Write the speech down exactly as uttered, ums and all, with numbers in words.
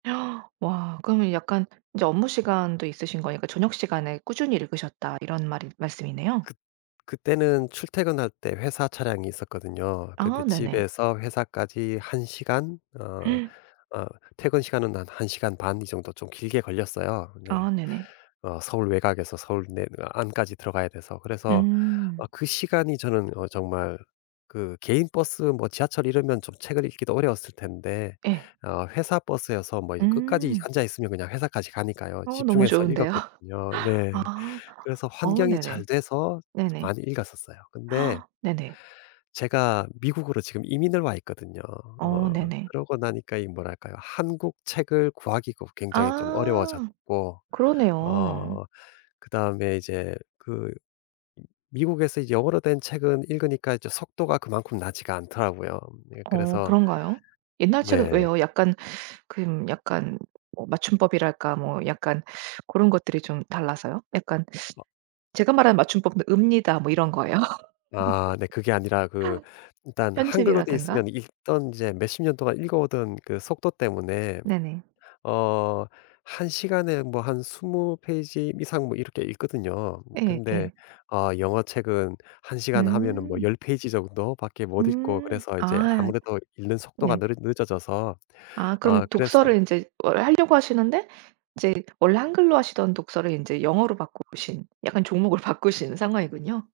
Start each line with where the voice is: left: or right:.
right: 와 그러면 약간 이제 업무 시간도 있으신 거니까 저녁 시간에 꾸준히 읽으셨다 이런 말이 말씀이네요.
left: 그 그때는 출퇴근할 때 회사 차량이 있었거든요.
right: 아
left: 근데
right: 네네.
left: 집에서 회사까지 한 시간 어 어 퇴근 시간은 한 한 시간 반 이 정도 좀 길게 걸렸어요.
right: 아
left: 근데
right: 네네.
left: 어 서울 외곽에서 서울 내 안까지 들어가야 돼서. 그래서
right: 음.
left: 어 그 시간이 저는 어 정말 그 개인 버스 뭐 지하철 이러면 좀 책을 읽기도 어려웠을 텐데
right: 예.
left: 어 회사 버스여서 뭐 이 끝까지
right: 음.
left: 앉아 있으면 그냥 회사까지 가니까요.
right: 어 너무
left: 집중해서
right: 좋은데요.
left: 읽었거든요. 네.
right: 아.
left: 그래서
right: 어
left: 환경이
right: 네네.
left: 잘 돼서
right: 네네.
left: 많이 읽었었어요. 근데
right: 네네.
left: 제가 미국으로 지금 이민을 와 있거든요. 어
right: 어 네네.
left: 그러고 나니까 이 뭐랄까요 한국 책을 구하기가 굉장히 좀
right: 아
left: 어려워졌고
right: 그러네요.
left: 어 그다음에 이제 그 미국에서 영어로 된 책은 읽으니까 이제 속도가 그만큼 나지가 않더라고요. 예
right: 어
left: 그래서
right: 그런가요? 옛날 책은
left: 네.
right: 왜요? 약간 근 약간 어 맞춤법이랄까 뭐 약간 고런 것들이 좀 달라서요? 약간
left: 아.
right: 제가 말한 맞춤법은 "읍니다." 뭐 이런 거예요.
left: 아 네 그게 아니라 그 일단 한글로 되어
right: 편집이라든가.
left: 있으면 읽던 이제 몇십 년 동안 읽어 오던 그 속도 때문에
right: 네네.
left: 어 한 시간에 뭐 한 스무 페이지 이상 뭐 이렇게 읽거든요.
right: 예
left: 근데
right: 예.
left: 어 영어책은 한 시간 시간 하면은 뭐
right: 음.
left: 열 페이지 정도밖에 못 읽고
right: 음
left: 그래서 이제
right: 아.
left: 아무래도 읽는 속도가
right: 네.
left: 느릿 늦어져서
right: 아
left: 어
right: 그럼
left: 그래서
right: 독서를 인제 원래 하려고 하시는데 이제 원래 한글로 하시던 독서를 인제 영어로 바꾸신 약간 종목을 바꾸신 상황이군요.